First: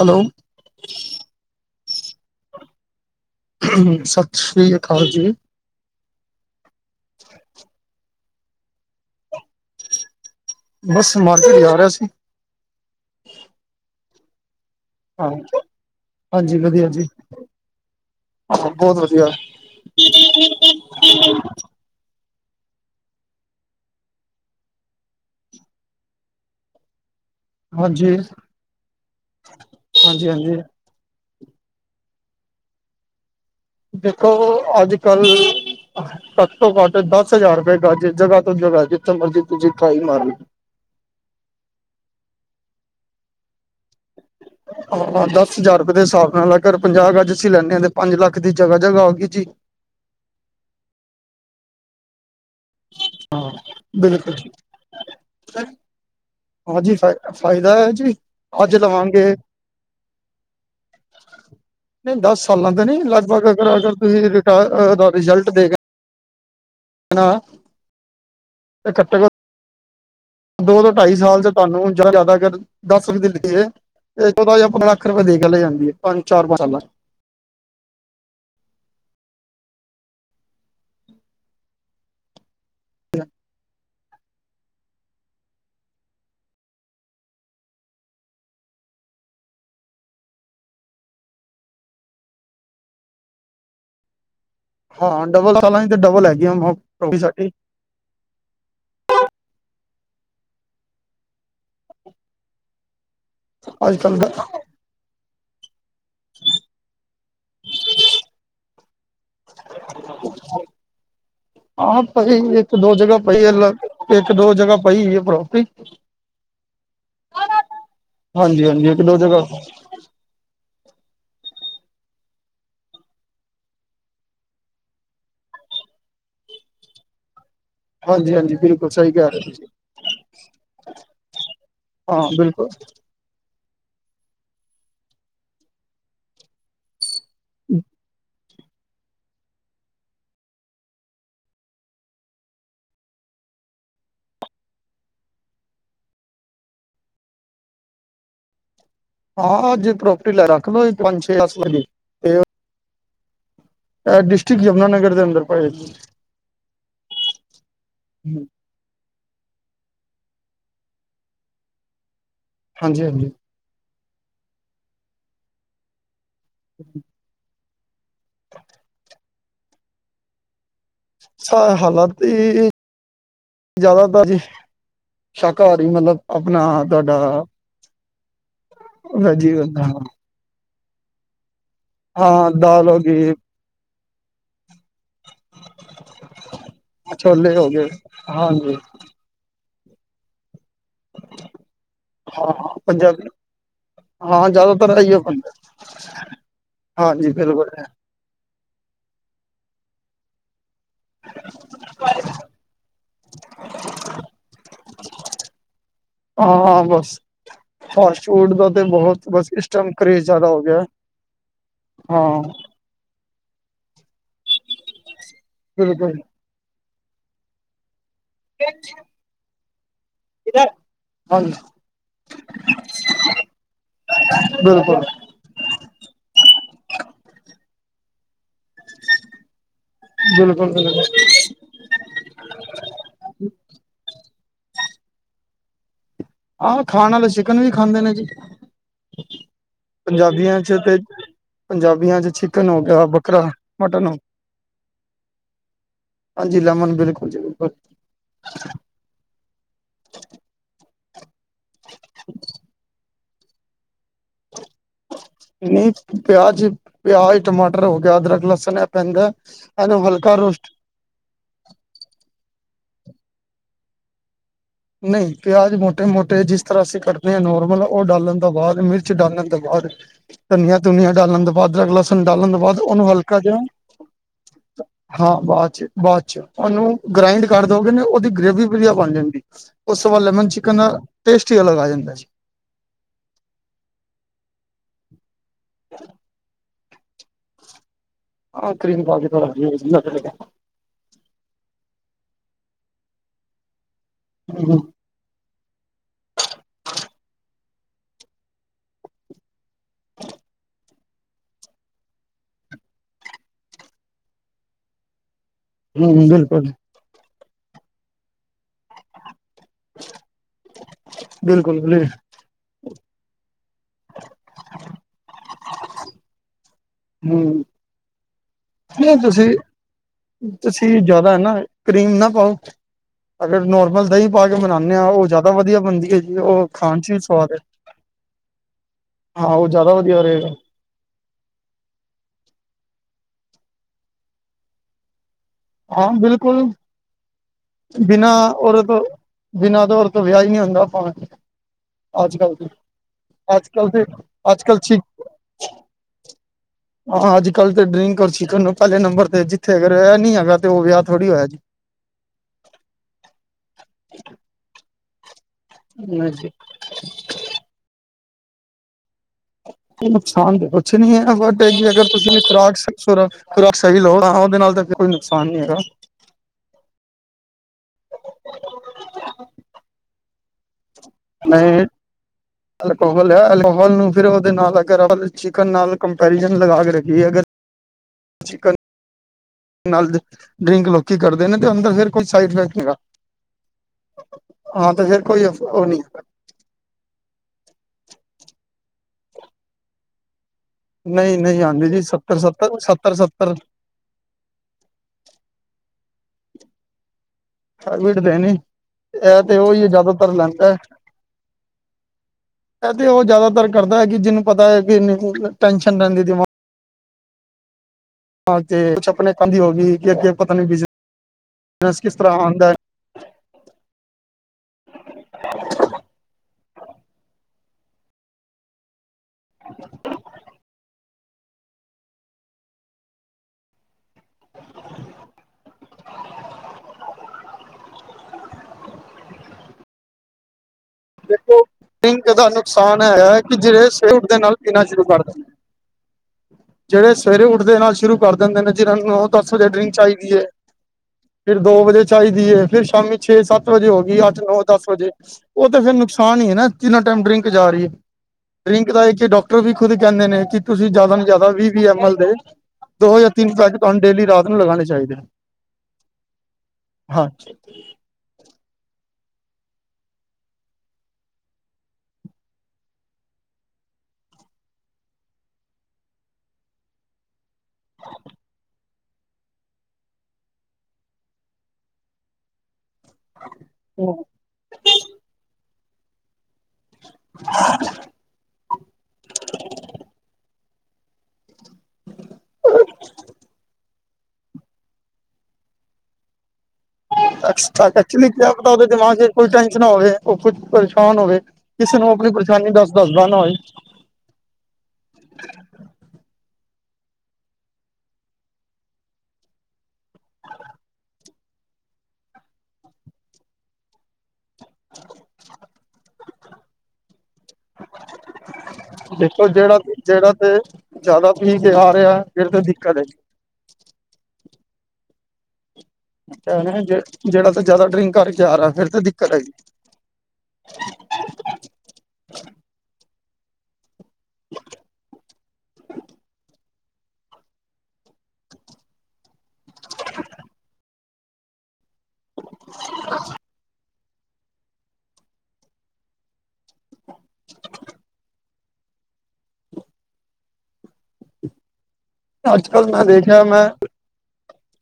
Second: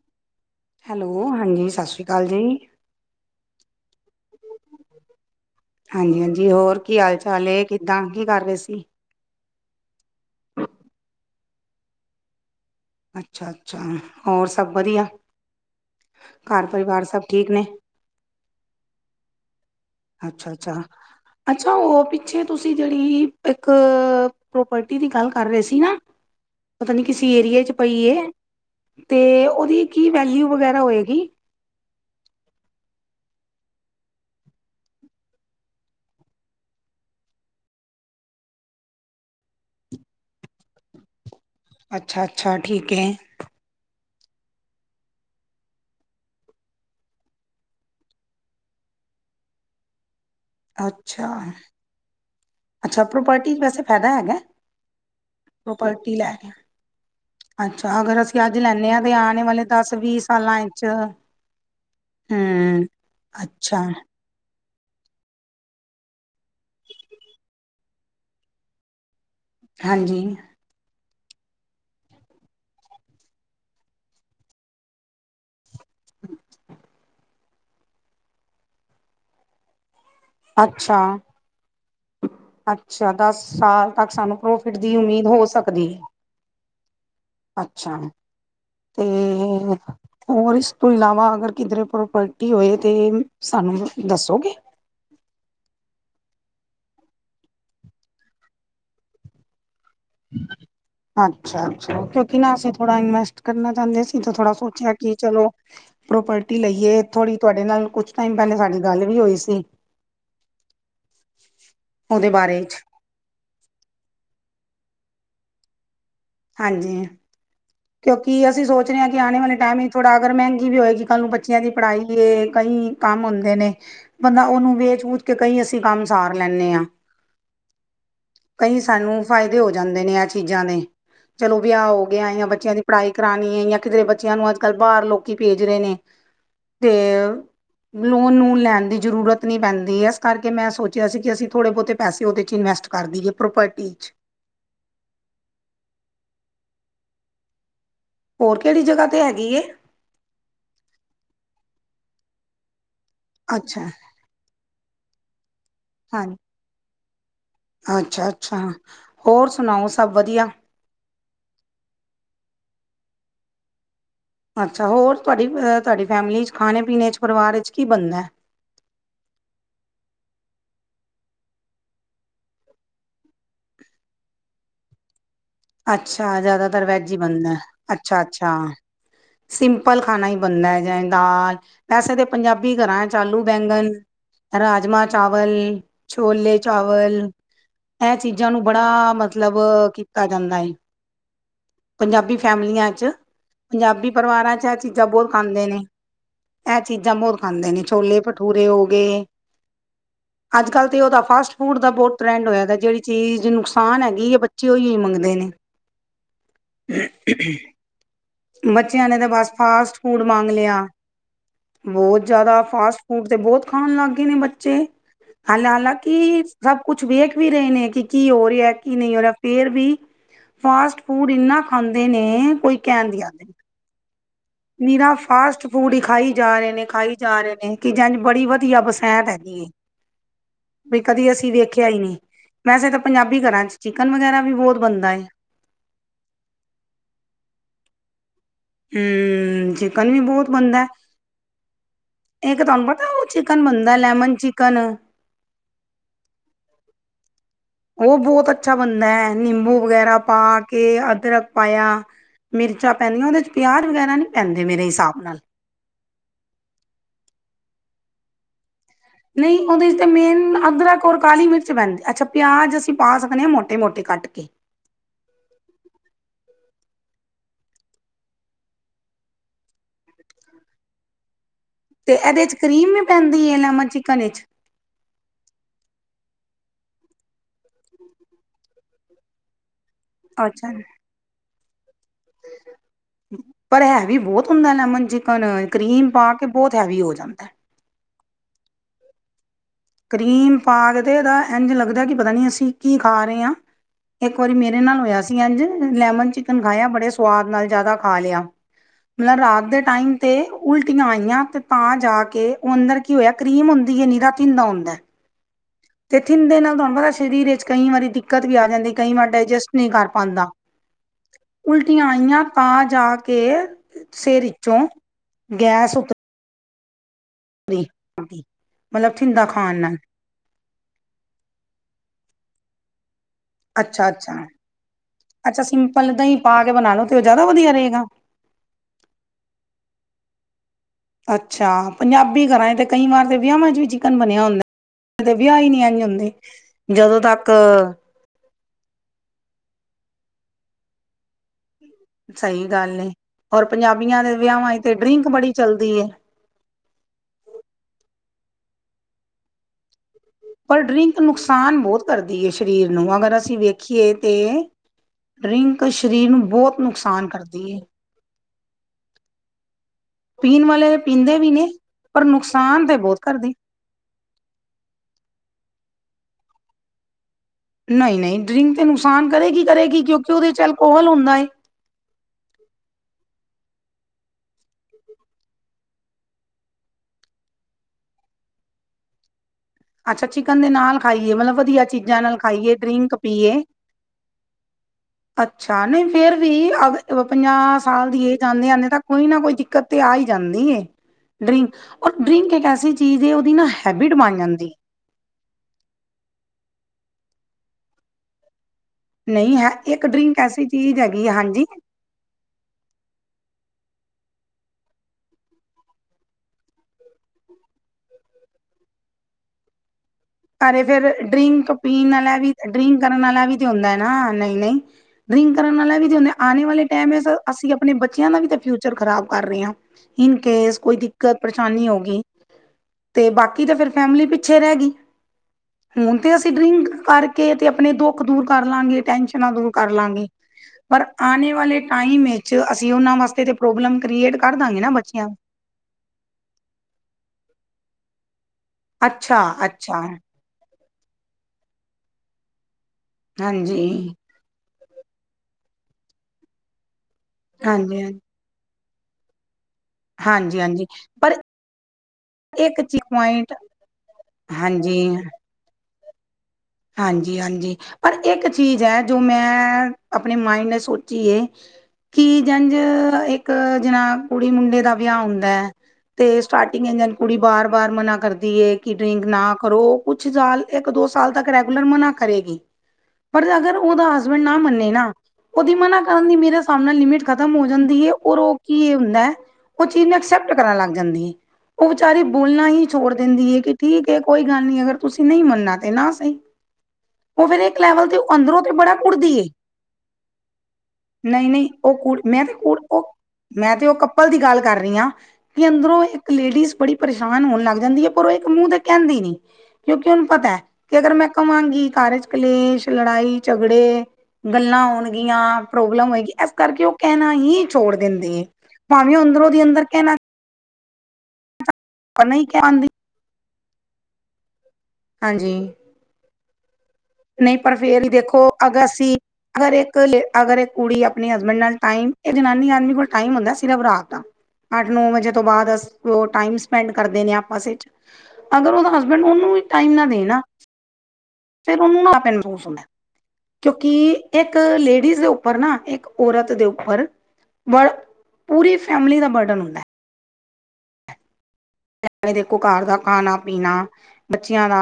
Hello. Hello ਹਾਂਜੀ, ਸਤਿ ਸ਼੍ਰੀ ਅਕਾਲ ਜੀ। ਸਤਿ ਸ਼੍ਰੀ ਅਕਾਲ ਜੀ। ਹਾਂਜੀ- ਹਾਂਜੀ ਹੋਰ ਕੀ ਹਾਲ ਚਾਲ ਹੈ ਕਿਦਾਂ ਕੀ ਕਰ ਰਹੇ ਸੀ। ਹਾਂ। ਬਸ ਮਾਰਕਟ ਜਾ ਰਿਹਾ ਸੀ। ਅੱਛਾ ਅੱਛਾ ਹੋਰ ਸਭ ਵਧੀਆ। ਹਾਂ ਹਾਂਜੀ ਘਰ ਵਧੀਆ ਪਰਿਵਾਰ ਜੀ ਸਭ ਠੀਕ ਨੇ ਬਹੁਤ ਵਧੀਆ ਅੱਛਾ ਅੱਛਾ ਅੱਛਾ ਉਹ ਪਿੱਛੇ ਤੁਸੀਂ ਜਿਹੜੀ ਇੱਕ ਪ੍ਰੋਪਰਟੀ ਦੀ ਗੱਲ ਕਰ ਰਹੇ ਸੀ ਨਾ ਪਤਾ ਨੀ ਕਿਸੇ ਏਰੀਏ ਚ ਪਈਏ ਹਾਂਜੀ, ਤੇ ਉਹਦੀ ਕੀ ਹਾਂਜੀ, ਵੈਲਿਊ ਹਾਂਜੀ। ਵਗੈਰਾ ਹੋਏਗੀ। ਦੇਖੋ ਅੱਜ ਕੱਲ੍ਹ ਘੱਟੋ ਘੱਟ ਦਸ ਹਜ਼ਾਰ ਰੁਪਏ ਗਜ ਜਗ੍ਹਾ ਤੋਂ ਜਗ੍ਹਾ ਜਿੱਥੇ ਮਰਜ਼ੀ ਤੁਸੀਂ ਖਾਈ ਮਾਰੀ ਅੱਛਾ ਅੱਛਾ ਠੀਕ ਹੈ। ਹਾਂ ਦਸ ਹਜ਼ਾਰ ਰੁਪਏ ਦੇ ਹਿਸਾਬ ਨਾਲ ਪੰਜਾਹਜ ਅਸੀਂ ਲੈਂਦੇ ਹਾਂ ਤੇ ਪੰਜ ਲੱਖ ਦੀ ਜਗ੍ਹਾ ਜਗ੍ਹਾ ਹੋਗੀ ਜੀ ਅੱਛਾ ਅੱਛਾ ਪ੍ਰੋਪਰਟੀ 'ਚ ਵੈਸੇ ਫ਼ਾਇਦਾ ਬਿਲਕੁਲ ਹੈਗਾ ਜੀ, ਉਹ ਪਟੀ ਲੈ ਕੇ ਹਾਂਜੀ ਫਾ ਗਿਆ ਫਾਇਦਾ ਹੈ ਅੱਛਾ ਜੀ। ਅਗਰ ਅਸੀਂ ਅੱਜ ਲੈਂਦੇ ਹਾਂ ਤੇ ਲਵਾਂਗੇ ਆਣ ਵਾਲੇ ਦਸ ਵੀਹ ਸਾਲਾਂ ਨਹੀਂ ਦਸ ਸਾਲਾਂ ਹਮ ਦਾ ਨੀ ਲਗਭਗ ਅਗਰ ਅੱਛਾ ਅਗਰ ਤੁਸੀਂ ਰਿਜਲਟ ਦੇ ਹਨਾ ਖੱਟ ਹਾਂਜੀ। ਦੋ ਤੋਂ ਢਾਈ ਸਾਲ ਚ ਤੁਹਾਨੂੰ ਜ਼ਿਆਦਾ ਦੱਸਏ ਇਹ ਚੌਦਾਂ ਜ ਪੰਦਰਾਂ ਲੱਖ ਰੁਪਏ ਦੇ ਕੇ ਲੈ ਜਾਂਦੀ ਹੈ ਪਾਣੀ ਚਾਰ ਪੰਜਸਾਲਾਂ ਅੱਛਾ। ਅੱਛਾ ਦਸ ਸਾਲ ਤੱਕ ਸਾਨੂੰ ਪ੍ਰੋਫਿਟ ਦੀ ਉਮੀਦ ਹੋ ਸਕਦੀ ਹੈ। ਅੱਛਾ ਤੇ ਹੋਰ ਇਸ ਤੋਂ ਇਲਾਵਾ ਅਗਰ ਕਿਧਰੇ ਪ੍ਰੋਪਰਟੀ ਹੋਏ ਤੇ ਸਾਨੂੰ ਦੱਸੋਗੇ ਹਾਂ ਡਬਲ ਚਾਲ ਨਹੀਂ ਤਾਂ ਡਬਲ ਹੈਗੇ ਟੋਫੀ ਸਾ ਅੱਛਾ ਅੱਛ ਕਿਉਂਕਿ ਨਾ ਅਸੀਂ ਥੋੜਾ ਇਨਵੈਸਟ ਕਰਨਾ ਅੱਜ ਚਾਹੁੰਦੇ ਕੱਲ ਸੀ ਦਾ ਤਾਂ ਥੋੜਾ ਸੋਚਿਆ ਜੀ ਚਲੋ ਪ੍ਰੋਪਰਟੀ ਲਈਏ ਥੋੜ੍ਹੀ ਤੁਹਾਡੇ ਨਾਲ ਕੁਛ ਟਾਈਮ ਪਹਿਲੇ ਸਾਡੀ ਗੱਲ ਵੀ ਹੋਈ ਸੀ। ਹਾਂ ਭ ਉਹਦੇ ਬਾਰੇ ਇਹ ਚ ਦੋ ਜਗ੍ਹਾ ਪਾਈ ਇੱਕ ਦੋ ਜਗ੍ਹਾ ਪਈ ਹੈ ਪ੍ਰੋਪਰਟੀ ਹਾਂਜੀ, ਕਿਉਂਕਿ ਅਸੀਂ ਹਾਂਜੀ ਹਾਂਜੀ ਸੋਚ ਰਹੇ ਇੱਕ ਹਾਂ ਦੋ ਕਿ ਆਣੇ ਜਗ੍ਹਾ ਵਾਲੇ ਟਾਈਮ ਵਿੱਚ ਥੋੜ੍ਹਾ ਅਗਰ ਮਹਿੰਗੀ ਵੀ ਹੋਏਗੀ ਕੱਲ੍ਹ ਨੂੰ ਬੱਚਿਆਂ ਦੀ ਪੜ੍ਹਾਈ ਕਈ ਕੰਮ ਹੁੰਦੇ ਨੇ। ਬੰਦਾ ਉਹਨੂੰ ਵੇਚ ਵੂਚ ਕੇ ਕਈ ਅਸੀਂ ਕੰਮ ਸਾਰ ਲੈਂਦੇ ਹਾਂ। ਹਾਂਜੀ ਹਾਂਜੀ ਕਈ ਬਿਲਕੁਲ ਸਹੀ ਸਾਨੂੰ ਕਹਿ ਰਹੇ ਫਾਇਦੇ ਹੋ ਜਾਂਦੇ ਨੇ ਇਹ ਚੀਜ਼ਾਂ ਦੇ ਚਲੋ ਵਿਆਹ ਹੋ ਤੁਸੀਂ ਹਾਂ ਗਿਆ ਜਾਂ ਬਿਲਕੁਲ ਬੱਚਿਆਂ ਦੀ ਕਰਾਣੀ ਹੈ ਜਾਂ ਕਿਧ ਬੱਚਿਆਂ ਨੂੰ ਅੱਜ ਕੱਲ ਬਾਹਰ ਲੋਕੀ ਭੇਜ ਰਹੇ ਨੇ ਤੇ ਲੋਨ ਲੂਣ ਲੈਣ ਦੀ ਜ਼ਰੂਰਤ ਨਹੀਂ ਪੈਂਦੀ ਇਸ ਕਰਕੇ ਮੈਂ ਸੋਚਿਆ ਸੀ ਕਿ ਅਸੀਂ ਥੋੜੇ ਬਹੁਤੇ ਪੈਸੇ ਉਹਦੇ ਚ ਇਨਵੈਸਟ ਕਰਦੀਏ ਪ੍ਰੋਪਰਟੀ ਚ ਹੋਰ ਕਿਹੜੀ ਜਗ੍ਹਾ ਤੇ ਹੈਗੀ ਏ ਹਾਂ, ਅੱਜੇ ਪ੍ਰੋਪਰਟੀ ਲੈ ਰੱਖ ਲਓ ਪੰਜ ਛੇ ਅਸ ਵੇ ਤੇ ਅੱਛਾ। ਡਿਸਟ੍ਰਿਕਟ ਜਮੁਨਾਨਗਰ ਦੇ ਅੰਦਰ ਪ ਹਾਂਜੀ। ਅੱਛਾ ਹਾਂਜੀ -ਅੱਛਾ। ਹੋਰ ਸੁਣਾਓ ਸਭ ਵਧੀਆ। ਹਾਂਜੀ-ਹਾਂਜੀ। ਅੱਛਾ ਹੋਰ ਤੁਹਾਡੀ ਤੁਹਾਡੀ ਫੈਮਿਲੀ 'ਚ ਖਾਣੇ ਪੀਣੇ 'ਚ ਪਰਿਵਾਰ 'ਚ ਕੀ ਬੰਦਾ ਹਾਲਾਤ ਹੀ ਜ਼ਿਆਦਾ ਤਾ ਜੀ। ਸ਼ਾਕਾਹਾਰੀ ਮਤਲਬ ਅੱਛਾ ਆਪਣਾ ਜ਼ਿਆਦਾਤਰ ਵੈਜ ਹੀ ਤੁਹਾਡਾ ਬਣਦਾ ਹੈ। ਅੱਛਾ- ਅੱਛਾ। ਵੈਜੀ ਸਿੰਪਲ ਖਾਣਾ ਹੀ ਬਣਦਾ ਹੈ ਜੋ ਦਾਲ। ਵੈਸੇ ਤਾਂ ਹਾਂ ਪੰਜਾਬੀ ਦਾਲ ਹੋ ਘਰਾਂ ਚ ਗਈ ਆਲੂ ਬੈਂਗਣ, ਰਾਜਮਾਂ। ਚਾਵਲ, ਛੋਲੇ, ਚਾਵਲ ਛੋਲੇ ਹੋ ਗਏ ਇਹ ਚੀਜ਼ਾਂ ਨੂੰ ਹਾਂਜੀ ਬੜਾ, ਮਤਲਬ ਮਤਲਬ ਕੀਤਾ ਜਾਂਦਾ ਹੈ। ਪੰਜਾਬੀ ਹਾਂ ਫੈਮਲੀਆਂ ਚ, ਪੰਜਾਬੀ ਪੰਜਾਬੀ ਹਾਂ ਪਰਿਵਾਰਾਂ ਚ ਇਹ ਜ਼ਿਆਦਾਤਰ ਚੀਜ਼ਾਂ ਆਈਓ ਬਹੁਤ ਬਣਦਾ ਖਾਂਦੇ ਨੇ। ਇਹ ਚੀਜ਼ਾਂ ਹਾਂਜੀ ਬਹੁਤ ਖਾਂਦੇ ਬਿਲਕੁਲ ਨੇ, ਛੋਲੇ ਭਟੂਰੇ ਹੋ ਗਏ। ਅੱਜ ਕਲ ਤੇ ਉਹਦਾ ਫਾਸਟ ਫੂਡ ਦਾ ਬਹੁਤ ਟਰੈਂਡ ਹੋਇਆ ਜਿਹੜੀ ਚੀਜ਼ ਨੁਕਸਾਨ ਹੈਗੀ ਆ ਬੱਚੇ ਉਹੀ। ਦੇ ਨੇ ਹਾਂ ਹਾਂ ਬਸ ਫਾਸਟ ਫੂਡ ਦਾ ਤੇ ਬੱਚਿਆਂ ਨੇ ਤਾਂ ਬਹੁਤ ਬਸ ਇਸ ਟਾਈਮ ਫਾਸਟ ਫੂਡ ਕਰੇਜ਼ ਜ਼ਿਆਦਾ ਮੰਗ ਹੋ ਗਿਆ ਲਿਆ, ਬਹੁਤ ਹਾਂ ਜ਼ਿਆਦਾ ਫਾਸਟ ਫੂਡ ਤੇ ਬਹੁਤ ਖਾਣ ਲੱਗ ਗਏ ਨੇ ਬੱਚੇ, ਹਾਲ ਬਿਲਕੁਲ ਹਾਲਾਂਕਿ ਸਭ ਕੁਛ ਵੇਖ ਵੀ ਰਹੇ ਨੇ, ਕੀ ਹੋ ਰਿਹਾ ਕੀ ਨਹੀਂ ਹੋ ਰਿਹਾ ਫੇਰ ਵੀ ਫਾਸਟ ਫੂਡ ਇੰਨਾ ਹਾਂਜੀ ਖਾਂਦੇ ਨੇ, ਕੋਈ ਕਹਿਣ ਦੀ ਆਦ ਬਿਲਕੁਲ, ਫਾਸਟ ਫੂਡ ਹੀ ਖਾਈ ਜਾ ਰਹੇ ਨੇ, ਖਾਈ ਜਾ ਰਹੇ ਨੇ ਕਿ ਜਾਂ ਬੜੀ ਵਧੀਆ ਬਸਹਿਤ ਹੈਗੀ। ਬਿਲਕੁਲ ਬਿਲਕੁਲ ਵੀ ਕਦੀ ਅਸੀਂ ਦੇੇਖਿਆ ਹੀ ਨਹੀਂ। ਵੈਸੇ ਤਾਂ ਪੰਜਾਬੀ ਘਰਾਂ 'ਚ ਚਿਕਨ ਵਗੈਰਾ ਵੀ ਬਹੁਤ ਬਣਦਾ ਏ। ਆਹ ਖਾਣ ਵਾਲੇ ਚਿਕਨ ਵੀ ਖਾਂਦੇ ਨੇ ਜੀ, ਹੂੰ ਚਿਕਨ ਵੀ ਬਹੁਤ ਪੰਜਾਬੀਆਂ ਚ ਬਣਦਾ ਤੇ ਪੰਜਾਬੀਆਂ ਚ ਇੱਕ ਚਿਕਨ ਹੋ ਤੁਹਾਨੂੰ ਗਿਆ, ਪਤਾ ਉਹ ਬੱਕਰਾ, ਚਿਕਨ ਬਣਦਾ ਮਟਨ ਹੋ ਗਿਆ। ਲੈਮਨ ਚਿਕਨ ਹਾਂਜੀ, ਲਮਨ ਬਿਲਕੁਲ ਜੀ ਬਿਲਕੁਲ। ਉਹ ਬਹੁਤ ਅੱਛਾ ਬਣਦਾ ਹੈ, ਨਿੰਬੂ ਵਗੈਰਾ ਪਾ ਕੇ ਅਦਰਕ ਪਾਇਆ। ਮਿਰਚਾਂ ਪੈਂਦੀਆਂ ਉਹਦੇ 'ਚ ਪਿਆਜ਼ ਵਗੈਰਾ ਨਹੀਂ ਪੈਂਦੇ ਮੇਰੇ ਹਿਸਾਬ ਨਾਲ ਨੀ ਪਿਆਜ, ਪਿਆਜ ਟਮਾਟਰ ਹੋ ਗਿਆ ਲਸਣ ਅਦਰਕ- ਨਹੀਂ ਉਹਦੇ ਚ ਤੇ ਮੇਨ ਅਦਰਕ ਔਰ ਕਾਲੀ ਮਿਰਚ ਪੈਂਦੀ। ਅੱਛਾ ਪਿਆਜ਼ ਅਸੀਂ ਪਾ ਸਕਦੇ ਹਾਂ ਮੋਟੇ- ਮੋਟੇ ਕੱਟ ਕੇ। ਨਹੀਂ, ਪਿਆਜ ਮੋਟੇ- ਮੋਟੇ ਜਿਸ ਤਰ੍ਹਾਂ ਅਸੀਂ ਕੱਟਦੇ ਹਾਂ ਨੋਰਮਲ ਉਹ ਡਾਲਣ ਤੋਂ ਬਾਅਦ ਮਿਰਚ ਡਾਲਣ ਤੋਂ ਬਾਅਦ। ਧਨੀਆ ਧੁਨੀਆਂ ਡਾਲਣ ਤੋਂ ਬਾਅਦ ਅਦਰਕ ਤੇ ਲਸਣ ਇਹਦੇ ਡਾਲਣ ਚ ਤੋਂ ਬਾਅਦ ਕਰੀਮ ਵੀ ਉਹਨੂੰ ਹਲਕਾ ਜਿ ਪੈਂਦੀ ਹੈ ਲੈਮਨ ਚਿਕਨ ਵਿੱਚ ਹਾਂ, ਬਾਅਦ ਚ, ਬਾਅਦ ਚ ਉਹਨੂੰ ਗ੍ਰਾਇੰਡ ਕਰ ਦੋਗੇ ਨਾ ਉਹਦੀ ਗ੍ਰੇਵੀ ਵਧੀਆ ਬਣ ਜਾਂਦੀ। ਉਸ ਤੋਂ ਬਾਅਦ ਲੈਮਨ ਅੱਛਾ ਚਿਕਨ ਦਾ, ਟੇਸਟ ਹੀ ਅਲੱਗ ਆ ਜਾਂਦਾ ਜ ਪਰ ਹੈਵੀ ਬਹੁਤ ਹੁੰਦਾ ਲੈਮਨ ਚਿਕਨ ਕਰੀਮ ਪਾ ਕੇ ਬਹੁਤ ਹੈਵੀ ਹੋ ਜਾਂਦਾ। ਹਾਂ ਕ੍ਰੀਮ ਪਾ ਕੇ ਹੈਵੀ ਹੋ ਜਾਂਦਾ ਏ ਪਾਕੇ ਤੇ ਇਹਦਾ ਇੰਝ ਲੱਗਦਾ ਕੀ ਪਤਾ ਨੀ ਅਸੀਂ ਕੀ ਖਾ ਰਹੇ ਹਾਂ ਇੱਕ ਵਾਰੀ ਮੇਰੇ ਨਾਲ ਹੋਇਆ ਸੀ। ਇੰਝ ਲੈਮਨ ਚਿਕਨ ਖਾਇਆ ਬੜੇ ਸਵਾਦ ਨਾਲ ਜ਼ਿਆਦਾ ਖਾ ਲਿਆ। ਮਤਲਬ ਰਾਤ ਦੇ ਟਾਈਮ ਤੇ ਉਲਟੀਆਂ ਆਈਆਂ ਤੇ ਤਾਂ ਜਾ ਕੇ ਉਹ ਅੰਦਰ ਕੀ ਹੋਇਆ ਕਰੀਮ ਹੁੰਦੀ ਨੀ ਈ ਧਿੰਂਦਾ ਹੁੰਦਾ। ਤੇ ਹੂੰ ਥਿੰਨ ਦੇ ਬਿਲਕੁਲ ਨਾਲ ਤੁਹਾਨੂੰ ਪਤਾ ਸਰੀਰ ਵਿੱਚ ਕਈ ਵਾਰੀ ਦਿੱਕਤ ਵੀ ਆ ਜਾਂਦੀ ਕਈ ਵਾਰ ਡਾਇਜੈਸਟ ਨਹੀਂ ਕਰ ਪਾਉਂਦਾ, ਬਿਲਕੁਲ ਉਲਟੀਆਂ ਆਈਆਂ। ਤਾਂ ਜਾ ਕੇ, ਸਿਰ ਵਿੱਚੋਂ ਗੈਸ ਉਤਰ, ਹੂੰ, ਹਾਂ ਮਤਲਬ ਨਹੀਂ ਧਿੰਦਾ ਤੁਸੀਂ ਖਾਣ ਨਾਲ। ਤੁਸੀਂ ਜਿਆਦਾ ਨਾ, ਕਰੀਮ ਨਾ ਪਾਓ। [unintelligible] ਅਗਰ [unintelligible] ਅੱਛਾ, ਨੋਰਮਲ ਦਹੀਂ ਅੱਛਾ, ਪਾ ਕੇ ਬਣਾਨੇ ਆ ਉਹ ਜ਼ਿਆਦਾ ਅੱਛਾ, ਵਧੀਆ ਬਣਦੀ ਸਿੰਪਲ ਹੈ ਦਹੀਂ ਜੀ ਪਾ ਉਹ ਕੇ ਬਣਾ ਖਾਣ ਲੋ ਚ ਤੇ ਵੀ ਉਹ ਜ਼ਿਆਦਾ ਸਵਾਦ ਹੈ ਵਧੀਆ ਰਹੇਗਾ। [unintelligible] [unintelligible] ਹਾਂ ਉਹ ਜ਼ਿਆਦਾ ਵਧੀਆ ਰਹੇਗਾ। ਅੱਛਾ, ਪੰਜਾਬੀ ਘਰਾਂ ਤੇ ਕਈ ਵਾਰ ਤੇ ਵਿਆਹਾ ਚ ਵੀ ਚਿਕਨ ਬਣਿਆ ਹੁੰਦਾ। ਅਰੇ ਵਿਆਹੀ ਨਹੀ ਆਈ ਹਾਂ ਹੁੰਦੀ, ਬਿਲਕੁਲ ਜਦੋਂ ਤੱਕ ਬਿਨਾਂ ਰੇ ਤੋਂ ਬਿਨਾਂ ਤਾਂ ਰੇ ਤੋਂ ਵਿਆਹ ਹੀ ਨਹੀਂ ਹੁੰਦਾ ਭ ਸਹੀ ਗੱਲ, ਔਰ ਅੱਜ ਕੱਲ ਤੇ ਪੰਜਾਬੀਆਂ ਦੇ ਅੱਜ ਵਿਆਹਾਂ ਕੱਲ ਤੇ ਚ ਡਰਿੰਕ ਬੜੀ ਚੱਲਦੀ ਐ। ਹਾਂ, ਅੱਜ ਕੱਲ੍ਹ ਤੇ ਡਰਿੰਕ ਸਿਖਣ ਨੂੰ ਪਹਿਲੇ ਨੰਬਰ ਤੇ ਜਿੱਥੇਗ ਨੀ ਹੈਗਾ। ਤੇ ਪਰ ਉਹ ਵਿਆਹ ਡਰਿੰਕ ਥੋੜ੍ਹੀ ਹੋਇਆ ਜੀ। ਨੁਕਸਾਨ ਬਹੁਤ ਕਰਦੀ ਹੈ ਸਰੀਰ ਨੂੰ ਅਗਰ ਅਸੀਂ ਵੇਖੀਏ ਤੇ ਡਰਿੰਕ ਸਰੀਰ ਨੂੰ ਬਹੁਤ ਨੁਕਸਾਨ ਕਰਦੀ ਹੈ। ਨੁਕਸਾਨ ਪੀਣ ਤਾਂ ਕੁਛ ਵਾਲੇ ਨੀ ਹੈ ਪੀਂਦੇ ਵੀ ਬਟ ਨੇ ਇਹਗੀ ਅਗਰ ਪਰ ਤੁਸੀਂ ਵੀ ਖੁਰਾਕ ਨੁਕਸਾਨ ਤੇ ਬਹੁਤ ਕਰਦੀ [unintelligible] ਸਹੀ ਲੋ ਹਾਂ ਉਹਦੇ ਨਾਲ ਤਾਂ ਕੋਈ ਨੁਕਸਾਨ ਨੀ ਹੈਗਾ। ਨਹੀਂ ਨਹੀਂ ਡਰਿੰਕ ਤੇ ਨੁਕਸਾਨ ਕਰੇਗੀ, ਕਰੇਗੀ ਕਿਉਂਕਿ ਉਹਦੇ ਚ ਅਲਕੋਹਲ ਹੁੰਦਾ ਹੈ। ਨਹੀਂ। ਅਲਕੋਹਲ ਹੈ, ਅਲਕੋਹਲ ਨੂੰ ਫਿਰ ਉਹਦੇ ਨਾਲ ਅਗਰ ਆਪਾਂ ਚਿਕਨ ਨਾਲ ਕੰਪੈਰੀਜ਼ਨ ਲਗਾ ਕੇ ਰੱਖੀਏ ਅਗਰ ਚਿਕਨ ਨਾਲ ਅੱਛਾ ਚਿਕਨ ਦੇ ਡਰਿੰਕ ਨਾਲ ਲੋਕੀ ਖਾਈਏ ਕਰਦੇ ਮਤਲਬ ਨੇ ਤੇ ਵਧੀਆ ਅੰਦਰ ਫਿਰ ਚੀਜ਼ਾਂ ਕੋਈ ਨਾਲ ਸਾਈਡ ਖਾਈਏ ਇਫੈਕਟ ਨੀ ਹੈਗਾ ਡਰਿੰਕ ਪੀਏ। ਹਾਂ ਤੇ ਫਿਰ ਕੋਈ ਅੱਛਾ ਉਹ ਨੀ ਨਹੀਂ ਫੇਰ ਵੀ ਅਗਰ ਪੰਜਾਹ ਸਾਲ ਦੀ ਏਜ ਆਂਦੇ-ਆਦੇ ਤਾਂ ਕੋਈ ਨਾ ਕੋਈ ਦਿੱਕਤ ਤੇ ਆਈ ਜਾਂਦੀ ਏ। ਨਹੀਂ ਨਹੀਂ ਡਰਿੰਕ ਹਾਂਜੀ ਜੀ ਔਰ ਸੱਤਰ ਡਰਿੰਕ ਇੱਕ ਸੱਤਰ ਐਸੀ ਸੱਤਰ ਚੀਜ਼ ਉਹਦੀ ਸੱਤਰ ਨਾ ਹੈਬਿਟ ਬਣ ਜਾਂਦੀ। ਹੈਬਿਟ ਤੇ ਨੀ ਇਹ ਨਹੀਂ ਹੈ ਇੱਕ ਡਰਿੰਕ ਐਸੀ ਹੈ। ਚੀਜ਼ ਹੈਗੀ ਹੈ ਹਾਂਜੀ। ਇਹ ਤੇ ਉਹ ਜ਼ਿਆਦਾਤਰ ਕਰਦਾ ਹੈ ਕਿ ਜਿਹਨੂੰ ਪਤਾ ਹੈ ਵੀ ਟੈਨਸ਼ਨ ਰਹਿੰਦੀ ਦਿਮਾਗ ਤੇ ਕੁਛ ਆਪਣੇੇਪਣ ਦੀ ਹੋ ਗਈ ਕਿ ਅੱਗੇ ਪਤਾ ਨੀ ਪਰ ਫੇਰ ਡਰਿੰਕ ਬਿਜਨਸ ਪੀਣ ਕਿਸ ਤਰ੍ਹਾਂ ਵਾਲਾ ਵੀ ਆਉਂਦਾ ਹੈ ਡਰਿੰਕ ਕਰਨ ਵਾਲਾ ਵੀ ਤੇ ਹੁੰਦਾ ਹੈ ਨਾ ਨਹੀਂ ਨਹੀਂ। ਡਰਿੰਗ ਕਰਨ ਵਾਲਾ ਵੀ ਹੁੰਦੇ ਆਣੇ ਵਾਲੇ ਟਾਈਮ ਅਸੀਂ ਆਪਣੇ ਬੱਚਿਆਂ ਦਾ ਵੀ ਤਾਂ ਫਿਊਚਰ ਖਰਾਬ ਕਰ ਰਹੇ ਹਾ ਇਨ ਕੇਸ ਕੋਈ ਦਿੱਕਤ ਪਰੇਸ਼ਾਨੀ ਹੋ ਗਈ ਤੇ ਬਾਕੀ ਤਾਂ ਫਿਰ ਫੈਮਲੀ ਪਿੱਛੇ ਰਹਿ ਗਈ। ਹੁਣ ਤੇ ਅਸੀਂ ਡਰਿੰਕ ਕਰਕੇ ਤੇ ਆਪਣੇ ਦੁੱਖ ਦੂਰ ਕਰ ਲਾਂਗੇ ਟੈਸ਼ਨਾਂ ਦੂਰ ਕਰ ਲਾਗੇ। [unintelligible] ਪਰ ਆਣੇ ਦੇਖੋ ਵਾਲੇ ਟਾਈਮ ਡਰਿੰਕ ਦਾ ਵਿੱਚ ਅਸੀਂ ਨੁਕਸਾਨ ਉਹਨਾਂ ਹੈਗਾ ਵਾਸਤੇ ਕਿ ਜਿਹੜੇ ਪ੍ਰੋਬਲਮ ਸਵੇਰੇ ਕ੍ਰੀਏਟ ਉੱਠਦੇ ਨਾਲ ਕਰ ਦਾਂਗੇ ਪੀਣਾ ਨਾ ਸ਼ੁਰੂ ਕਰ ਬੱਚਿਆਂ [unintelligible] ਦਿੰਦੇ ਜਿਹੜੇ ਸਵੇਰੇ ਉੱਠਦੇ ਨਾਲ ਸ਼ੁਰੂ ਕਰ ਦਿੰਦੇ ਨੇ ਜਿਹਨਾਂ ਨੂੰ ਨੌ ਦਸ ਵਜੇ ਡਰਿੰਕ ਅੱਛਾ-ਅੱਛਾ ਚਾਹੀਦੀ ਹੈ। ਫਿਰ ਦੋ ਵਜੇ ਚਾਹੀਦੀ ਹੈ ਫੇਰ ਸ਼ਾਮੀ ਛੇ ਸੱਤ ਵਜੇ ਹੋ ਹਾਂਜੀ, ਗਈ ਅੱਠ ਨੌ ਦਸ ਵਜੇ ਉਹ ਤਾਂ ਫੇਰ ਨੁਕਸਾਨ ਹੀ ਹੈ। ਤਿੰਨਾਂ ਟਾਈਮ ਡਰਿੰਕ ਜਾ ਰਹੀ ਹਾਂਜੀ, ਹਾਂਜੀ, ਹੈ। ਡਿੰਕ ਦਾ ਇੱਕ ਡਾਕਟਰ ਵੀ ਖੁਦ ਕਹਿੰਦੇ ਨੇ ਹਾਂਜੀ, ਕਿ ਹਾਂਜੀ ਤੁਸੀਂ ਜ਼ਿਆਦਾ ਨੂੰ ਪਰ ਜ਼ਿਆਦਾ ਵੀਹ ਵੀਹ ਐਮ ਐਲ ਦੇ ਇੱਕ ਚੀ ਦੋ ਜਾਂ ਪੁਆਇੰਟ ਤਿੰਨ ਪੈਗ ਤੁਹਾਨੂੰ ਡੇਲੀ ਰਾਤ ਨੂੰ ਲਗਾਉਣੇ ਹਾਂਜੀ, ਚਾਹੀਦੇ। ਹਾਂ ਹਾਂਜੀ, ਹਾਂਜੀ ਪਰ ਇੱਕ ਚੀਜ਼ ਹੈ ਜੋ ਮੈਂ ਆਪਣੇ ਮਾਇੰਡ ਨੇ ਸੋਚੀ ਏ। ਕੀ ਜੰਝ ਇੱਕ ਜਿਨਾ ਕੁੜੀ ਮੁੰਡੇ ਦਾ ਵਿਆਹ ਹੁੰਦਾ ਹੈ। ਤੇ ਸਟਾਰਟਿੰਗ ਇਜ ਕੁੜੀ ਬਾਰ, ਬਾਰ ਮਨਾ ਕਰਦੀ ਏ ਕਿ ਡਰਿੰਕ ਨਾ ਕਰੋ ਕੁਛ ਸਾਲ ਇੱਕ ਦੋ ਸਾਲ ਤੱਕ ਰੈਗੂਲਰ ਮਨਾ ਕਰੇਗੀ ਪਰ ਅਗਰ ਉਹਦਾ ਹਸਬੈਂਡ ਨਾ ਮੰਨੇ ਨਾ ਉਹਦੀ ਮਨਾ ਕਰਨ ਦੀ ਮੇਰੇ ਹਿਸਾਬ ਨਾਲ ਲਿਮਿਟ ਖ਼ਤਮ ਹੋ ਜਾਂਦੀ ਏ ਔਰ ਉਹ ਕੀ ਇਹ ਹੁੰਦਾ ਐ ਉਹ ਚੀਜ਼ ਨੂੰ ਐਕਸੈਪਟ ਕਰਨ ਲੱਗ ਜਾਂਦੀ ਏ ਉਹ ਵਿਚਾਰੀ ਬੋਲਣਾ ਹੀ ਛੋੜ ਦਿੰਦੀ ਏ ਕਿ ਠੀਕ ਏ ਕੋਈ ਗੱਲ ਨੀ ਅਗਰ ਤੁਸੀਂ ਨਈ ਮੰਣਨਾ ਤੇ ਨਾ ਸਹੀ। ਉਹ ਫੇਰ ਇੱਕ ਲੈਵਲ ਤੇ ਐਕਚੁਲੀ ਕਿਆ ਅੰਦਰੋਂ ਪਤਾ ਤੇ ਉਹਦੇ ਬੜਾ ਦਿਮਾਗ 'ਚ ਉਠਦੀ ਕੋਈ ਏ, ਟੈਨਸ਼ਨ ਹੋਵੇ ਉਹ ਕੁਛ ਪਰੇਸ਼ਾਨ ਹੋਵੇ ਨਈ-ਨਈ। ਉਹ ਕਿਸੇ ਨੂੰ ਕੁੜ ਆਪਣੀ ਮੈਂ ਤੇ ਪਰੇਸ਼ਾਨੀ ਕੁੜ ਦੱਸ ਉਹ ਦੱਸਦਾ ਨਾ ਹੋਏ ਮੈਂ ਤੇ ਉਹ ਕੱਪਲ ਦੀ ਗੱਲ ਕਰ ਰਹੀ ਆ। ਕਿ ਅੰਦਰੋਂ ਇੱਕ ਲੇਡੀਜ਼ ਬੜੀ ਪਰੇਸ਼ਾਨ ਹੋਣ ਲੱਗ ਜਾਂਦੀ ਏ ਪਰ ਉਹ ਇਹ ਮੂੰਹ ਤੇ ਕਹਿੰਦੀ ਨੀ। ਕਿਉਂਕਿ ਉਹਨੂੰ ਪਤਾ ਕਿ ਅਗਰ ਮੈਂ ਕਵਾਗੀ ਘਰ 'ਚ ਕਲੇਸ਼, ਲੜਾਈ, ਝਗੜੇ ਗੱਲਾਂ ਹੋਣਗੀਆਂ ਪ੍ਰੋਬਲਮ ਹੋਏਗੀ ਇਸ ਕਰਕੇ ਉਹ ਕਹਿਣਾ ਹੀ ਛੋੜ ਦਿੰਦੀ ਏ। ਭਾਵੇ ਦੇਖੋ ਅੰਦਰੋਂ ਦੀ ਜਿਹੜਾ ਅੰਦਰ ਕਹਿਣਾ ਜਿਹੜਾ ਤੇ ਜ਼ਿਆਦਾ ਪੀ ਕੇ ਆ ਰਿਹਾ ਉਹ ਨਹੀ ਫਿਰ ਤੇ ਕਹਿੰਦੀ, ਦਿੱਕਤ ਹੈਗੀ ਹਾਂਜੀ। ਅ ਜਿਹੜਾ ਨਹੀਂ ਤਾਂ ਪਰ ਜ਼ਿਆਦਾ ਫੇਰ ਵੀ ਡਰਿੰਕ ਕਰਕੇ ਦੇਖੋ ਆ ਰਿਹਾ ਅਗਰ ਫੇਰ ਤਾਂ ਅਸੀਂ ਦਿੱਕਤ ਹੈਗੀ‌। ਅਗਰ ਇੱਕ ਅਗਰ ਇਹ ਕੁੜੀ ਆਪਣੇ ਹਸਬੈਂਡ ਨਾਲ ਟਾਈਮ ਇਹ ਜਨਾਨੀ ਆਦਮੀ ਕੋਲ ਟੈਮ ਹੁੰਦਾ ਸਿਰਫ ਰਾਤ ਅੱਠ ਨੋ ਵਜੇ ਤੋਂ ਬਾਅਦ ਅਸ ਉਹ ਟਾਇਮ ਸਪੈਂਡ ਕਰਦੇ ਨੇ ਆਪਸ ਚ ਅਗਰ ਉਹਦਾ ਹਸਬੈਂਡ ਉਹਨੂੰ ਟਾਈਮ ਨਾ ਦੇ ਨਾ ਫਿਰ ਉਹਨੂੰ ਨਾ ਆਪੇ ਮਹਿਸੂਸ ਹੁੰਦਾ, ਕਿਉਂਕਿ ਇੱਕ ਲੇਡੀਜ਼ ਦੇ ਉੱਪਰ ਨਾ ਇੱਕ ਔਰਤ ਦੇ ਉੱਪਰ ਬੜਾ ਪੂਰੀ ਫੈਮਿਲੀ ਦਾ ਬਰਡਨ ਹੁੰਦਾ ਐ। ਦੇਖੋ ਅੱਜ ਘਰ ਕੱਲ ਦਾ ਮੈਂ ਖਾਣਾ ਦੇਖਿਆ ਮੈਂ ਪੀਣਾ ਬੱਚਿਆਂ ਦਾ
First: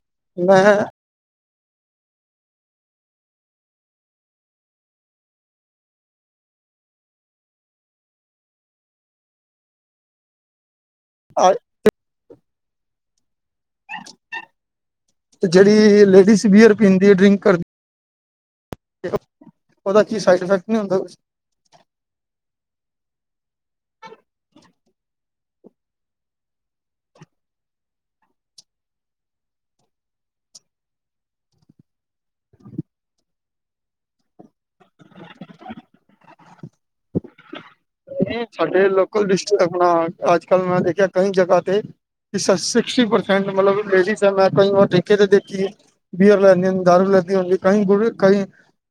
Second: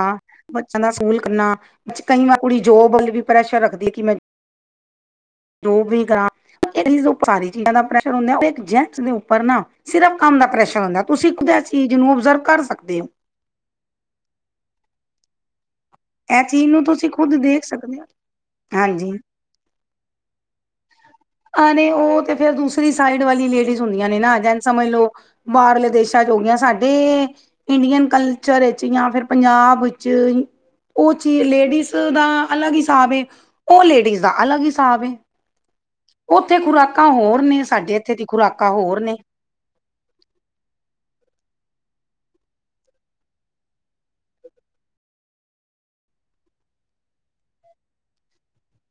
ਬੱਚਿਆਂ ਮੈਂ ਦਾ ਸਕੂਲ ਕਰਨਾ। ਕਈ ਵਾਰ ਕੁੜੀ ਜੋਬ ਵੱਲ ਵੀ ਪ੍ਰੈਸ਼ਰ ਰੱਖਦੀ ਏ ਕਿ ਮੈਂ ਜੋਬ ਵੀ ਕਰਾਂ। ਚਾਰੀ ਚੀਜ਼ਾਂ ਦਾ ਪ੍ਰੈਸ਼ਰ ਹੁੰਦਾ ਉਹ ਜੈਟਸ ਦੇ ਉੱਪਰ ਨਾ ਸਿਰਫ਼ ਕੰਮ ਦਾ ਪ੍ਰੈਸ਼ਰ ਹੁੰਦਾ ਐ। ਤੁਸੀਂ ਖੁਦ ਐ ਚੀਜ਼ ਨੂੰ ਓਬਜ਼ਰਵ ਕਰ ਸਕਦੇ ਓ। ਤੇ ਜਿਹੜੀ ਇਹ ਲੇਡੀਜ਼ ਚੀਜ਼ ਬੀਅਰ ਨੂੰ ਪੀਂਦੀ ਤੁਸੀਂ ਏ ਖੁਦ ਡਰਿੰਕ ਕਰ ਦੇਖ ਸਕਦੇ ਹੋ ਹਾਂਜੀ ਉਹਦਾ ਕੀ ਸਾਈਡ ਇਫੈਕਟ ਨੀ ਹੁੰਦਾ ਕ ਆ ਰੇ ਉਹ ਤੇ ਫੇਰ ਦੂਸਰੀ ਸਾਈਡ ਵਾਲੀ ਲੇਡੀਜ਼ ਹੁੰਦੀਆਂ ਨੇ ਨਾ ਜਾ ਇਝ ਸਮਝ ਲੋ ਬਾਹਰਲੇ ਦੇਸਾਂ ਜੋ ਹੋਗਿਆਂ ਸਾਡੇ ਇੰਡੀਅਨ ਕਲਚਰ ਇਹ ਚੀਆ ਫਿਰ ਪੰਜਾਬ ਵਿੱਚ ਉਹ ਚੀ ਲੇਡੀਜ਼ ਦਾ ਅਲੱਗ ਹਿਸਾਬ ਏ। ਉਹ ਲੇਡੀਜ਼ ਦਾ ਅਲੱਗ ਹਿਸਾਬ ਏ, ਉੱਥੇ ਖੁਰਾਕਾਂ ਹੋਰ ਨੇ। ਸਾਡੇ ਇੱਥੇ ਦੀ ਖੁਰਾਕਾਂ ਸਾਡੇ ਹੋਰ ਨੇ। ਲੋਕਲ ਡਿਸਟ੍ਰਿਕ ਆਪਣਾ ਅੱਜਕੱਲ੍ਹ ਮੈਂ ਦੇਖਿਆ ਕਈ ਜਗ੍ਹਾ ਤੇ ਕਿ ਸਿਕਸਟੀ ਪਰਸੈਂਟ ਮਤਲਬ ਲੇਡੀਜ਼ ਐ ਮੈਂ ਕਈ ਵਾਰ ਠੇਕੇ ਤਾਂ ਦੇਖੀ ਐ ਬੀਅਰ ਲੈਦੀ ਦਾਰੂ ਲੈਦੀ ਕਈ ਗੁੜ ਕਈ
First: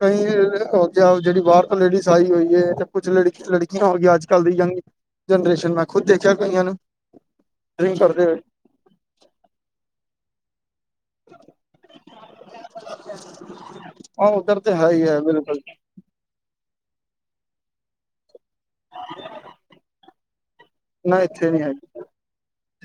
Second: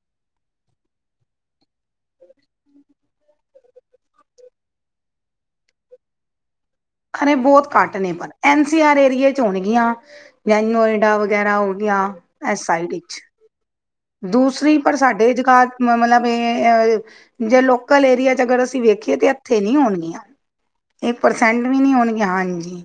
ਕਈ ਹੋ ਗਿਆ ਜਿਹੜੀ ਬਾਹਰ ਤੋਂ ਲੇਡੀਜ਼ ਆਈ ਹੋਈ ਏ ਜਾਂ ਕੁੱਛ ਲੜਕਿਆ ਲੜਕੀ ਹੋ ਗਿਆ ਅੱਜ ਕੱਲ੍ਹ ਦੀ ਯੰਗ ਜਨਰੇਸ਼ਨ ਮੈਂ ਖੁਦ ਦੇਖਿਆ ਕਈਆਂ ਨੂੰ। ਅਰੇ ਬਹੁਤ ਕਾਟ ਡਰਿੰਕ ਨੇ ਕਰਦੇ ਪਰ ਹੋਏ ਐ ਐਨ ਸੀਂ ਆਰ ਏਰੀਏ 'ਚ ਹੋਣਗੀਆਂ ਯ ਨੋਇਡਾ ਵਗੈਰਾ ਹੋ ਗਿਆ ਇਸ ਸਾਈਡ ਵਿੱਚ। [inaudible] ਤੇ ਦੂਸਰੀ ਹੈ ਪਰ ਹੀ ਹੈ ਸਾਡੇ ਬਿਲਕੁਲ ਜਗਾ ਮਤਲਬ ਇਹ ਅਹ ਜੇ ਲੋਕਲ ਏਰੀਆ 'ਚ ਅਗਰ ਵੇਖੀਏ ਤੇ ਇਥੇ ਨੀ ਹੋਣਗੀਆਂ ਇੱਕ ਨਾ ਇੱਥੇ ਪਰਸੈਂਟ ਵੀ ਹੈਗੀ ਨੀ ਹੋਣਗੀਆਂ ਹਾਂਜੀ।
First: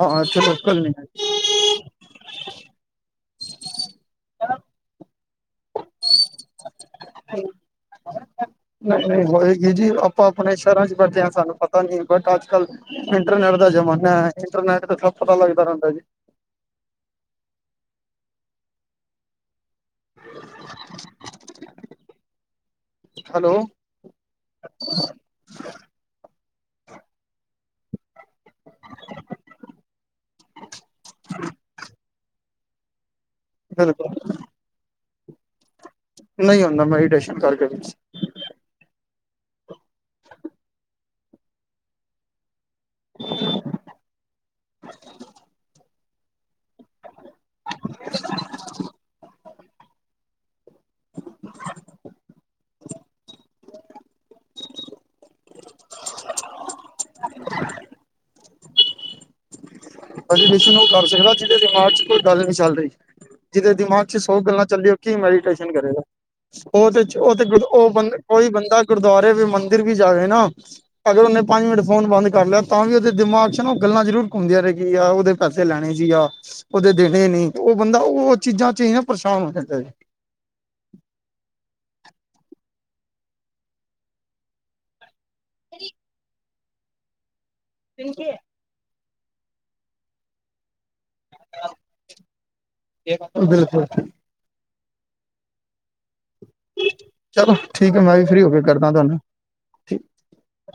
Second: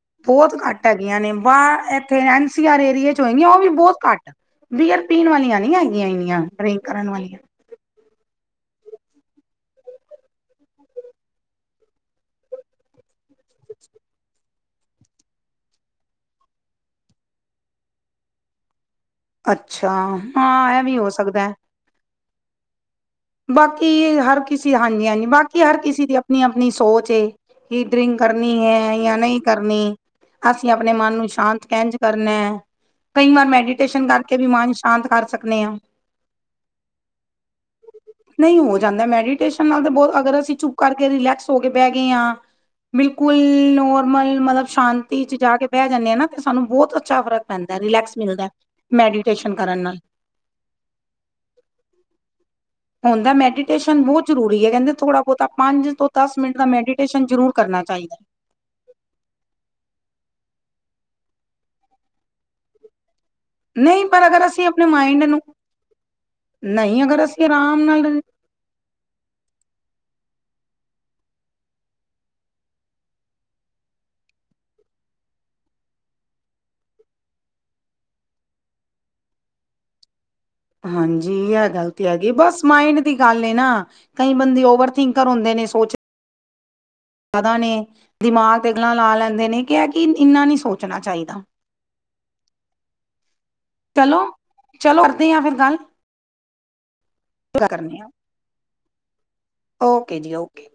ਹਾਂ ਇੱਥੇ ਬਹੁਤ ਲੋਕਲ ਘੱਟ ਨੀ ਹੈਗੀ ਹੈਗੀਆਂ ਨੇ ਵਾਹ ਇਹ ਫੇਰ ਐਨ ਸੀ ਆਰ ਏਰੀਏ 'ਚ ਹੋਏ ਗਿਆਂ ਉਹ ਵੀ ਬਹੁਤ ਘੱਟ ਬੀਅਰ ਪੀਣ ਵਾਲੀਆਂ ਨੀ ਹੈਗੀਆਂ ਇੰਨੀਆਂ ਡਰਿੰਕ ਕਰਨ ਵਾਲੀਆਂ [inaudible] ਨਹੀਂ ਨਹੀਂ ਹੋਏਗੀ ਜੀ ਆਪਾਂ ਆਪਣੇ ਸ਼ਹਿਰਾਂ ਚ, ਬੈਠੇ ਹਾਂ। ਸਾਨੂੰ ਪਤਾ ਨੀ ਬਟ ਅੱਜ ਕੱਲ੍ਹ ਇੰਟਰਨੈਟ ਦਾ ਜ਼ਮਾਨਾ ਹੈ ਇੰਟਰਨੈਟ ਤੇ ਸਭ ਪਤਾ ਲਗਦਾ ਰਹਿੰਦਾ ਜੀ ਅੱਛਾ! ਹਾਂ ਇਹ ਵੀ ਹੋ ਸਕਦਾ। ਹੈਲੋ ਬਾਕੀ ਹਰ ਕਿਸੀ ਹਾਂਜੀ ਹਾਂਜੀ ਬਾਕੀ ਹਰ ਕਿਸੇ ਦੀ ਆਪਣੀ ਆਪਣੀ ਸੋਚ ਏ ਈ ਡਰਿੰਕ ਕਰਨੀ ਹੈ ਜਾਂ ਨਹੀਂ ਕਰਨੀ ਅਸੀਂ ਆਪਣੇ ਮਨ ਨੂੰ ਸ਼ਾਂਤ ਕੇਝ ਕਰਨਾ ਹੈ। ਕਈ ਵਾਰ ਮੈਡੀਟੇਸ਼ਨ ਬਿਲਕੁਲ ਕਰਕੇ ਵੀ ਮਨ ਸ਼ਾਂਤ ਕਰ ਸਕਦੇ ਹਾਂ। ਨਹੀਂ ਹੁੰਦਾ ਮੈਡੀਟੇਸ਼ਨ ਕਰਕੇ ਨਹੀਂ ਹੋ ਜਾਂਦਾ ਮੈਡੀਟੇਸ਼ਨ ਨਾਲ ਤਾਂ ਬਹੁਤ ਅਗਰ ਅਸੀਂ ਚੁੱਪ ਕਰਕੇ ਰਿਲੈਕਸ ਹੋ ਕੇ ਬਹਿ ਗਏ ਹਾਂ। ਬਿਲਕੁਲ ਨੋਰਮਲ ਮਤਲਬ ਸ਼ਾਂਤੀ ਚ, ਜਾ ਕੇ ਬੈਠ ਜਾਂਦੇ ਹ ਨਾ ਤੇ ਸਾਨੂੰ ਬਹੁਤ ਅੱਛਾ ਫ਼ਰਕ ਪੈਂਦਾ ਹੈ। ਰਿਲੈਕਸ ਮਿਲਦਾ, ਮੈਡੀਟੇਸ਼ਨ ਕਰਨ ਨਾਲ [inaudible] ਹੁੰਦਾ ਮੈਡੀਟੇਸ਼ਨ ਬਹੁਤ ਜ਼ਰੂਰੀ ਹੈ ਕਹਿੰਦੇ ਥੋੜ੍ਹਾ ਬਹੁਤਾ ਪੰਜ ਤੋਂ ਦੱਸ ਮਿੰਟ ਦਾ ਮੈਡੀਟੇਸ਼ਨ ਜ਼ਰੂਰ ਕਰਨਾ ਚਾਹੀਦਾ। ਮੈਡਿਟੇਸ਼ਨ ਉਹ ਕਰ ਸਕਦਾ ਜਿਹਦੇ ਦਿਮਾਗ ਚ ਕੋਈ ਗੱਲ ਨਹੀਂ ਚੱਲ ਰਹੀ। ਜਿਹਦੇ ਨਹੀਂ ਦਿਮਾਗ ਚ ਪਰ ਸੋ ਅਗਰ ਗੱਲਾਂ ਅਸੀਂ ਆਪਣੇ ਚੱਲੀਓ ਕਿ ਮਾਇੰਡ ਨੂੰ ਮੈਡੀਟੇਸ਼ਨ ਕਰੇਗਾ ਉਹ ਨਹੀਂ ਤੇ ਅਗਰ ਉਹ ਤੇ ਅਸੀਂ ਆਰਾਮ ਉਹ ਬੰ ਨਾਲ ਕੋਈ ਬੰਦਾ ਗੁਰਦੁਆਰੇ ਵੀ ਮੰਦਿਰ ਵੀ ਜਾਵੇ ਨਾ ਅਗਰ ਉਹਨੇ ਪੰਜ ਮਿੰਟ ਫੋਨ ਬੰਦ ਕਰ ਲਿਆ ਤਾਂ ਵੀ ਉਹਦੇ ਦਿਮਾਗ 'ਚ ਨਾ ਉਹ ਗੱਲਾਂ ਜ਼ਰੂਰ ਹੁੰਦਿਆਂ ਨੇ ਕੀ ਆ ਉਹਦੇ ਪੈਸੇ ਲੈਣੇ ਸੀ ਆ ਉਹਦੇ ਦੇਣੇ ਨੀ ਉਹ ਬੰਦਾ ਉਹ ਚੀਜ਼ਾਂ 'ਚ ਈ ਨਾ ਪਰੇਸ਼ਾਨ ਹੋ ਜਾਂਦਾ ਏ। ਹਾਂਜੀ ਐ ਗੱਲ ਤੇ ਹੈਗੀ ਬਸ ਮਾਇੰਡ ਦੀ ਗੱਲ ਏ ਨਾ ਕਈ ਬੰਦੇ ਓਵਰ ਥਿੰਕਰ ਹੁੰਦੇ ਨੇ ਸੋਚ ਪਤਾ ਨਹੀ ਨੇ ਦਿਮਾਗ ਤੇ ਇਨ੍ਹਾਂ ਲਾ ਲੈਂਦੇ ਨੇ ਕਿਹਾ ਕਿ ਇਨਾ ਨਹੀਂ ਸੋਚਣਾ ਚਾਹੀਦਾ। ਬਿਲਕੁਲ। ਚਲੋ ਚਲੋ ਕਰਦੇ ਆ ਫਿਰ ਗੱਲ। ਚਲੋ ਠੀਕ ਹੈ। ਕਰਨੇ ਆ ਮੈਂ ਵੀ ਫਰੀ ਹੋ ਕੇ ਕਰਦਾ ਤੁਹਾਨੂੰ। ਠੀਕ ਓਕੇ ਜੀ ਓਕੇ।